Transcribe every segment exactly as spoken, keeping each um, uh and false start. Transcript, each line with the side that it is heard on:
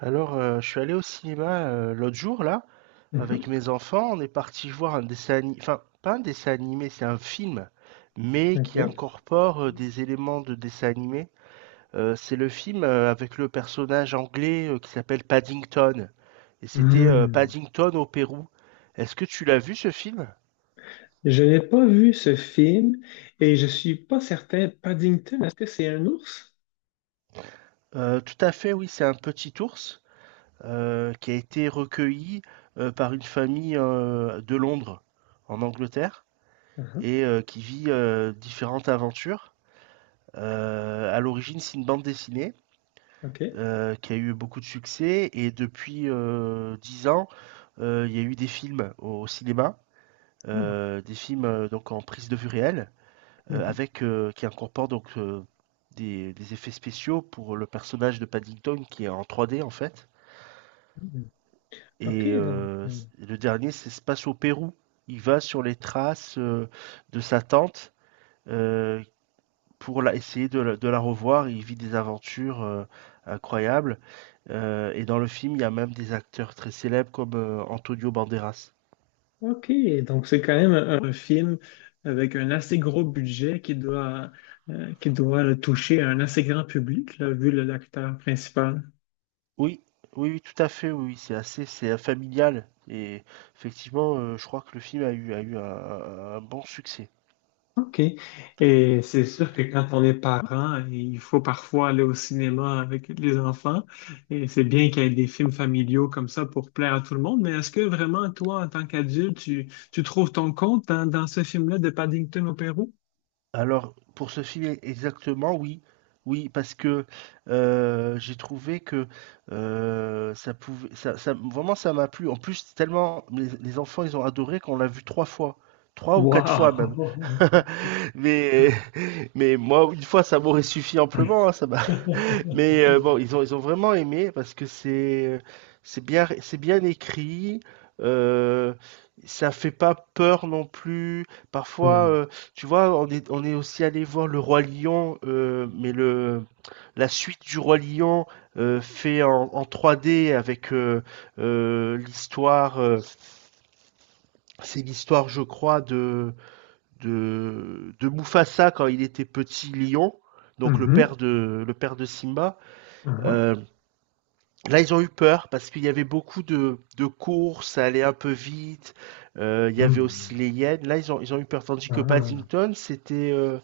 right: Alors, euh, je suis allé au cinéma euh, l'autre jour, là, avec
left: Mhm,
right: mes enfants. On est parti voir un dessin animé, enfin, pas un dessin animé, c'est un film, mais qui
left: ok.
right: incorpore euh, des éléments de dessin animé. Euh, c'est le film euh, avec le personnage anglais euh, qui s'appelle Paddington. Et c'était euh,
left: Hmm.
right: Paddington au Pérou. Est-ce que tu l'as vu, ce film?
left: Je n'ai pas vu ce film et je suis pas certain. Paddington, est-ce que c'est un ours?
right: Euh, tout à fait, oui, c'est un petit ours euh, qui a été recueilli euh, par une famille euh, de Londres, en Angleterre.
left: Mhm,
right: Et euh, qui vit euh, différentes aventures. Euh, à l'origine, c'est une bande dessinée
left: ok.
right: euh, qui a eu beaucoup de succès, et depuis euh, dix ans, euh, il y a eu des films au cinéma,
left: Hmm,
right: euh, des films euh, donc en prise de vue réelle, euh,
left: mhm,
right: avec, euh, qui incorporent donc euh, des, des effets spéciaux pour le personnage de Paddington, qui est en trois D en fait.
left: mhm. Ok,
right: Et
left: donc,
right: euh,
left: euh,
right: c- le dernier, c'est, se passe au Pérou. Il va sur les traces euh, de sa tante euh, pour la, essayer de, la- de la revoir. Il vit des aventures euh, incroyables. Euh, et dans le film, il y a même des acteurs très célèbres, comme euh, Antonio Banderas.
left: ok, donc c'est quand même un, un film avec un assez gros budget qui doit, euh, qui doit là, toucher un assez grand public, là, vu le- l'acteur principal.
right: Oui, oui, oui, tout à fait, oui, oui, c'est assez, c'est euh, familial. Et effectivement, euh, je crois que le film a eu, a eu un, un- un bon succès.
left: OK. Et c'est sûr que quand on est parent, il faut parfois aller au cinéma avec les enfants. Et c'est bien qu'il y ait des films familiaux comme ça pour plaire à tout le monde. Mais est-ce que vraiment, toi, en tant qu'adulte, tu, tu trouves ton compte dans, dans ce film-là de Paddington au Pérou?
right: Alors, pour ce film e exactement, oui. Oui, parce que, heu, j'ai trouvé que, heu, ça pouvait ça ça vraiment ça m'a plu. En plus, tellement les les enfants, ils ont adoré qu'on l'a vu trois fois, trois ou quatre fois même.
left: Wow!
right: Mais mais moi, une fois, ça m'aurait suffi amplement, hein, ça m'a mais euh, bon, ils ont, ils ont vraiment aimé, parce que c'est c'est bien, c'est bien écrit. Euh, Ça fait pas peur non plus. Parfois,
left: Mm.
right: euh, tu vois, on est, on est aussi allé voir le Roi Lion, euh, mais le la suite du Roi Lion, euh, fait en, en trois D, avec euh, euh, l'histoire. Euh, c'est l'histoire, je crois, de de de Mufasa quand il était petit lion. Donc le
left: Mhm.
right: père de le père de Simba.
left: Ah.
right: Euh, Là, ils ont eu peur parce qu'il y avait beaucoup de, de courses, ça allait un peu vite. Euh, il y avait
left: Mm.
right: aussi les Yens. Là, ils ont, ils ont eu peur. Tandis que
left: Ah.
right: Paddington, c'était euh,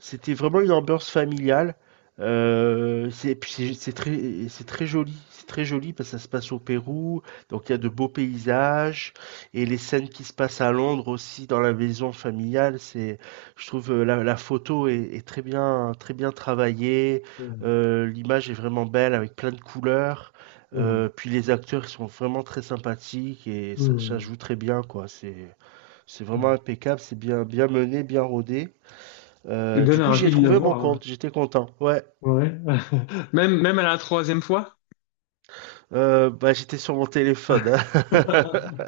right: c'était vraiment une ambiance familiale. Euh, c'est puis c'est c'est très c'est très joli, c'est très joli parce que ça se passe au Pérou, donc il y a de beaux paysages, et les scènes qui se passent à Londres aussi, dans la maison familiale, c'est je trouve, euh, la, la photo est, est très bien, très bien travaillée,
left: Mm.
right: euh, l'image est vraiment belle avec plein de couleurs,
left: Mm.
right: euh, puis les acteurs, ils sont vraiment très sympathiques, et ça, ça
left: Mm.
right: joue très bien quoi, c'est c'est vraiment
left: Ah.
right: impeccable, c'est bien bien mené, bien rodé.
left: Tu
right: Euh, du
left: donnes
right: coup, j'y ai
left: envie de le
right: trouvé mon
left: voir, hein.
right: compte, j'étais content. Ouais.
left: Ouais. Même, même à la troisième fois?
right: Euh, bah, j'étais sur mon téléphone, hein.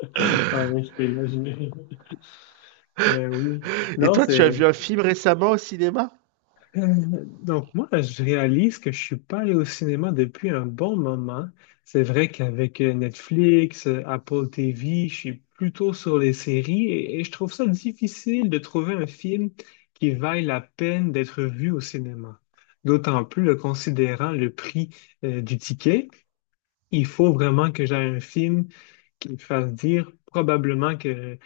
left: Ah oui, je peux imaginer. Ben oui.
right: Et
left: Non,
right: toi, tu as
left: c'est...
right: vu un film récemment au cinéma?
left: Euh, Donc moi, je réalise que je suis pas allé au cinéma depuis un bon moment. C'est vrai qu'avec euh, Netflix, euh, Apple T V, je suis plutôt sur les séries et, et je trouve ça difficile de trouver un film qui vaille la peine d'être vu au cinéma. D'autant plus le considérant le prix euh, du ticket, il faut vraiment que j'aie un film qui me fasse dire probablement que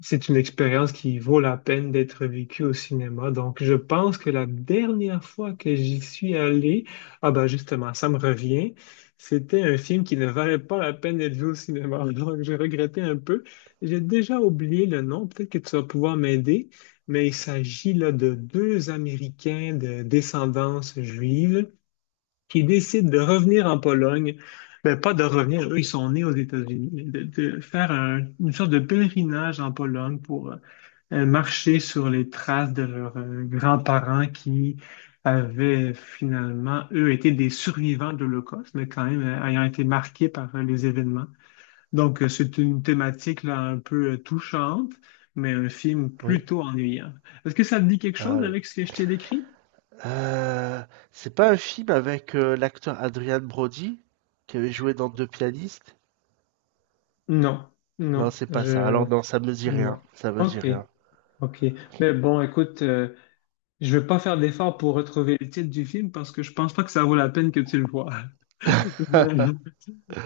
left: c'est une expérience qui vaut la peine d'être vécue au cinéma. Donc, je pense que la dernière fois que j'y suis allé, ah ben justement, ça me revient, c'était un film qui ne valait pas la peine d'être vu au cinéma. Donc, j'ai regretté un peu. J'ai déjà oublié le nom, peut-être que tu vas pouvoir m'aider, mais il s'agit là de deux Américains de descendance juive qui décident de revenir en Pologne, ben pas de revenir, eux, ils sont nés aux États-Unis, mais de, de faire un- une sorte de pèlerinage en Pologne pour euh, marcher sur les traces de leurs euh, grands-parents qui avaient finalement, eux, été des survivants de l'Holocauste, mais quand même euh, ayant été marqués par euh, les événements. Donc, euh, c'est une thématique là, un peu euh, touchante, mais un film
right: Oui.
left: plutôt ennuyant. Est-ce que ça te dit quelque
right: Ah,
left: chose
right: le-
left: avec ce que je t'ai décrit?
right: Euh, c'est pas un film avec euh, l'acteur Adrian Brody qui avait joué dans Deux pianistes?
left: Non,
right: Non,
left: non,
right: c'est pas ça.
left: je.
right: Alors non, ça me dit rien.
left: Non.
right: Ça me dit
left: Ok,
right: rien.
left: ok. Mais bon, écoute, euh, je vais pas faire d'effort pour retrouver le titre du film parce que je pense pas que ça vaut la peine que tu le vois. Mais,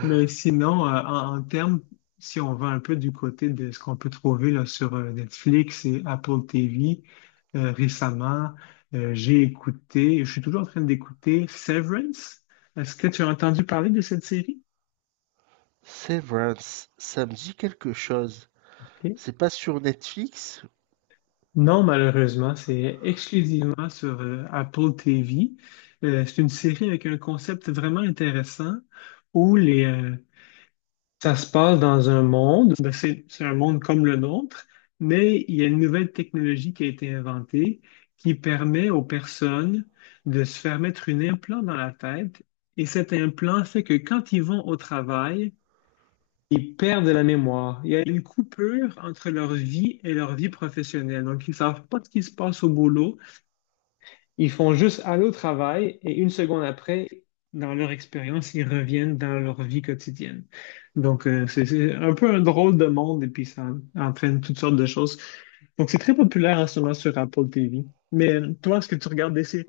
left: mais sinon, euh, en, en termes, si on va un peu du côté de ce qu'on peut trouver là, sur euh, Netflix et Apple T V, euh, récemment, euh, j'ai écouté, je suis toujours en train d'écouter Severance. Est-ce que tu as entendu parler de cette série?
right: Severance, ça me dit quelque chose. C'est pas sur Netflix?
left: Non, malheureusement, c'est exclusivement sur euh, Apple T V. Euh, c'est une série avec un concept vraiment intéressant où les, euh, ça se passe dans un monde, ben, c'est, c'est un monde comme le nôtre, mais il y a une nouvelle technologie qui a été inventée qui permet aux personnes de se faire mettre un implant dans la tête. Et cet implant fait que quand ils vont au travail, ils perdent la mémoire. Il y a une coupure entre leur vie et leur vie professionnelle. Donc, ils savent pas ce qui se passe au boulot. Ils font juste aller au travail et une seconde après, dans leur expérience, ils reviennent dans leur vie quotidienne. Donc, euh, c'est c'est un peu un drôle de monde et puis ça entraîne toutes sortes de choses. Donc, c'est très populaire en ce moment sur Apple T V. Mais euh, toi, est-ce que tu regardes des séries?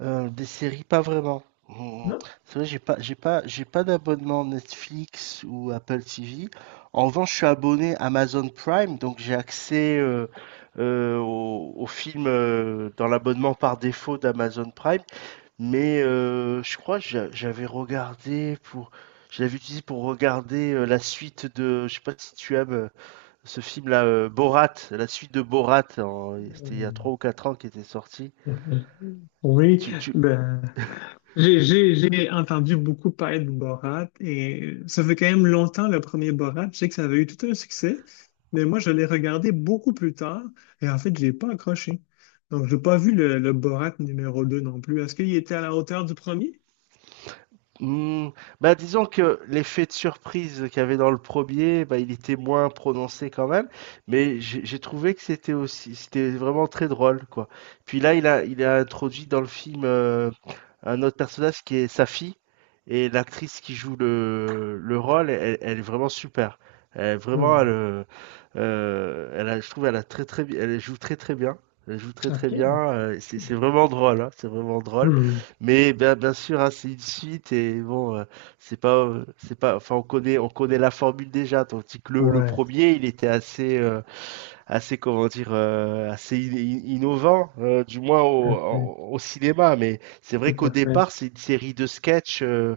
right: Heu, des séries, pas vraiment. Mmh.
left: Non.
right: C'est vrai, j'ai pas j'ai pas j'ai pas d'abonnement Netflix ou Apple T V. En revanche, je suis abonné Amazon Prime, donc j'ai accès, heu heu, aux aux films, heu, dans l'abonnement par défaut d'Amazon Prime. Mais, heu, je crois que j'a j'avais regardé pour, je l'avais utilisé pour regarder, heu, la suite de, je sais pas si tu aimes, heu, ce film-là, heu, Borat, la suite de Borat en c'était il y a trois ou quatre ans qui était sorti.
left: Oui,
right: Tu tu
left: ben, J'ai j'ai- j'ai entendu beaucoup parler de Borat et ça fait quand même longtemps le premier Borat. Je sais que ça avait eu tout un succès, mais moi je l'ai regardé beaucoup plus tard et en fait j'ai pas accroché. Donc j'ai pas vu le, le Borat numéro deux non plus. Est-ce qu'il était à la hauteur du premier?
right: Mmh, bah, disons que l'effet de surprise qu'il y avait dans le premier, bah, il était moins prononcé quand même, mais j'ai j'ai trouvé que c'était aussi, c'était vraiment très drôle, quoi. Puis là, il a, il a introduit dans le film euh, un autre personnage qui est sa fille, et l'actrice qui joue le, le rôle, elle, elle est vraiment super. Elle, vraiment, elle,
left: Hmm,
right: euh, euh, elle a- je trouve, elle a très très, bi- elle joue très très bien. Elle joue très
left: OK.
right: très bien. euh, C'est c'est vraiment drôle, hein, c'est vraiment drôle.
left: Hmm,
right: Mais bien, bien sûr, hein, c'est une suite, et bon, euh, c'est pas, euh, c'est pas, enfin, on connaît, on connaît la formule déjà. Tandis que le, le
left: ouais,
right: premier, il était assez, euh, assez, comment dire, euh, assez in- in- innovant, euh, du moins
left: tout à
right: au,
left: fait.
right: en- au cinéma. Mais c'est vrai
left: Tout
right: qu'au
left: à fait.
right: départ, c'est une série de sketchs. euh,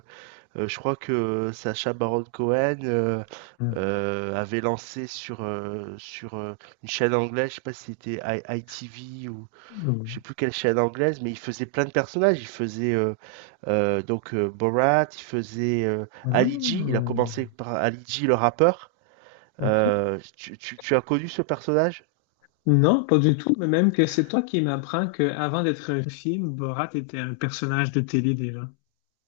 right: euh, Je crois que Sacha Baron Cohen euh,
left: Hmm,
right: euh, avait lancé sur, euh, sur euh, une chaîne anglaise, je sais pas si c'était I- ITV, je sais
left: hmm.
right: plus quelle chaîne anglaise, mais il faisait plein de personnages. Il faisait euh, euh, donc euh, Borat, il faisait euh, Ali G. Il
left: Ah,
right: a commencé par Ali G, le rappeur.
left: OK.
right: Euh, tu, tu- tu as connu ce personnage?
left: Non, pas du tout, mais même que c'est toi qui m'apprends qu'avant d'être un film, Borat était un personnage de télé déjà.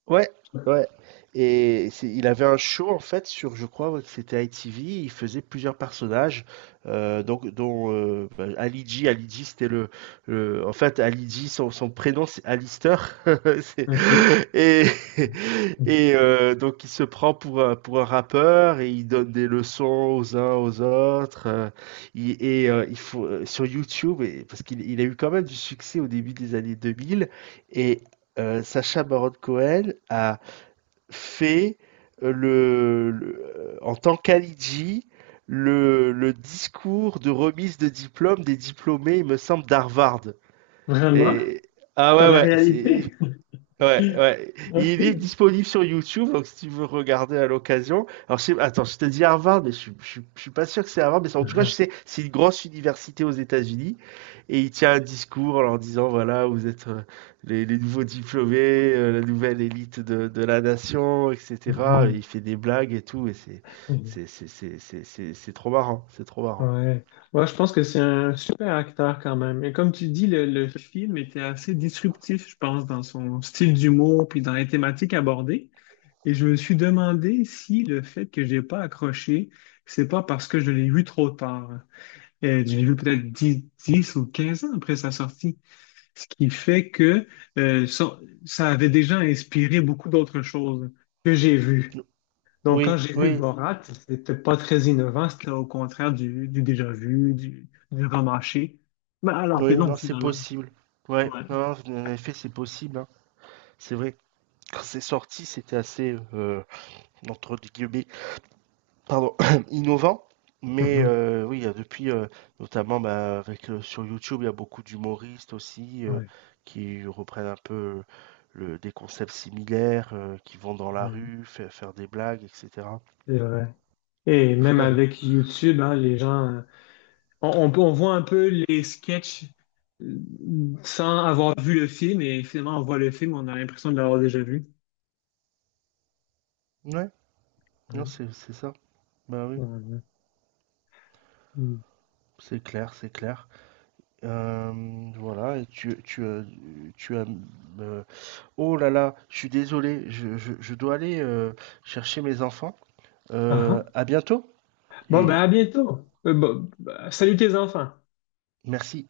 right: Ouais, ouais. Et c'est il avait un show en fait sur, je crois, ouais, que c'était I T V, il faisait plusieurs personnages, euh, donc dont euh, bah, Ali G, Ali G c'était le, le- en fait, Ali G, son, son prénom c'est Alistair. C'est-
left: OK.
right: et, et euh, donc il se prend pour, un- pour un rappeur, et il donne des leçons aux uns aux autres, euh, il- et euh, il faut, euh, sur YouTube, et, parce qu'il il a eu quand même du succès au début des années deux mille, et, euh, Sacha Baron Cohen a fait euh, le, le- euh, en tant qu'Alidji le, le discours de remise de diplôme des diplômés, il me semble, d'Harvard.
left: Vraiment?
right: Et ah,
left: Dans
right: ouais,
left: la
right: ouais, c'est...
left: réalité?
right: Ouais, ouais. Il est
left: OK.
right: disponible sur YouTube, donc si tu veux regarder à l'occasion. Alors, je sais, attends, je te dis Harvard, mais je, suis- je, suis- je suis pas sûr que c'est Harvard, mais c'est- en tout cas, je
left: Ah.
right: sais, c'est une grosse université aux États-Unis, et il tient un discours en leur disant, voilà, vous êtes euh, les, les nouveaux diplômés, euh, la nouvelle élite de, de la nation, et cetera. Et il
left: Mhm.
right: fait des blagues et tout, et c'est,
left: Mhm.
right: c'est, c'est, c'est, c'est, c'est c'est trop marrant, c'est trop marrant.
left: Ouais. Ouais, je pense que c'est un super acteur quand même. Et comme tu dis, le, le film était assez disruptif, je pense, dans son style d'humour puis dans les thématiques abordées. Et je me suis demandé si le fait que j'ai pas accroché, c'est pas parce que je l'ai vu trop tard. Et je l'ai vu peut-être dix, dix ou quinze ans après sa sortie. Ce qui fait que euh, ça, ça avait déjà inspiré beaucoup d'autres choses que j'ai vues. Donc, quand
right: Oui,
left: j'ai vu
right: oui,
left: Borat, c'était pas très innovant, c'était au contraire du, du déjà vu, du, du remâché. Mais alors que
right: oui,
left: non,
right: non, c'est
left: finalement.
right: possible. Ouais,
left: Ouais.
right: non, en effet, c'est possible, hein. C'est vrai. Quand c'est sorti, c'était assez, euh, entre guillemets, pardon, innovant. Mais
left: Mhm.
right: euh, oui, depuis, euh, notamment bah, avec, euh, sur YouTube, il y a beaucoup d'humoristes aussi euh,
left: Ouais,
right: qui reprennent un peu le, des concepts similaires, euh, qui vont dans la
left: ouais,
right: rue, fa- faire des blagues, et cetera.
left: c'est vrai. Et même avec YouTube, hein, les gens, euh, on, on peut- on voit un peu les sketchs euh, sans avoir vu le film, et finalement, on voit le film, on a l'impression de l'avoir déjà vu.
right: Ouais, non,
left: Ouais.
right: c'est c'est ça. Bah oui,
left: Ouais, ouais. Mm.
right: c'est clair, c'est clair. Euh, voilà, et tu, tu, as- tu as... euh, oh là là, je suis désolé, je, je- je dois aller euh, chercher mes enfants.
left: Ah,
right: Euh,
left: ah.
right: à bientôt
left: Bon, ben
right: et
left: à bientôt. Euh, bon, bah, salut tes enfants.
right: merci.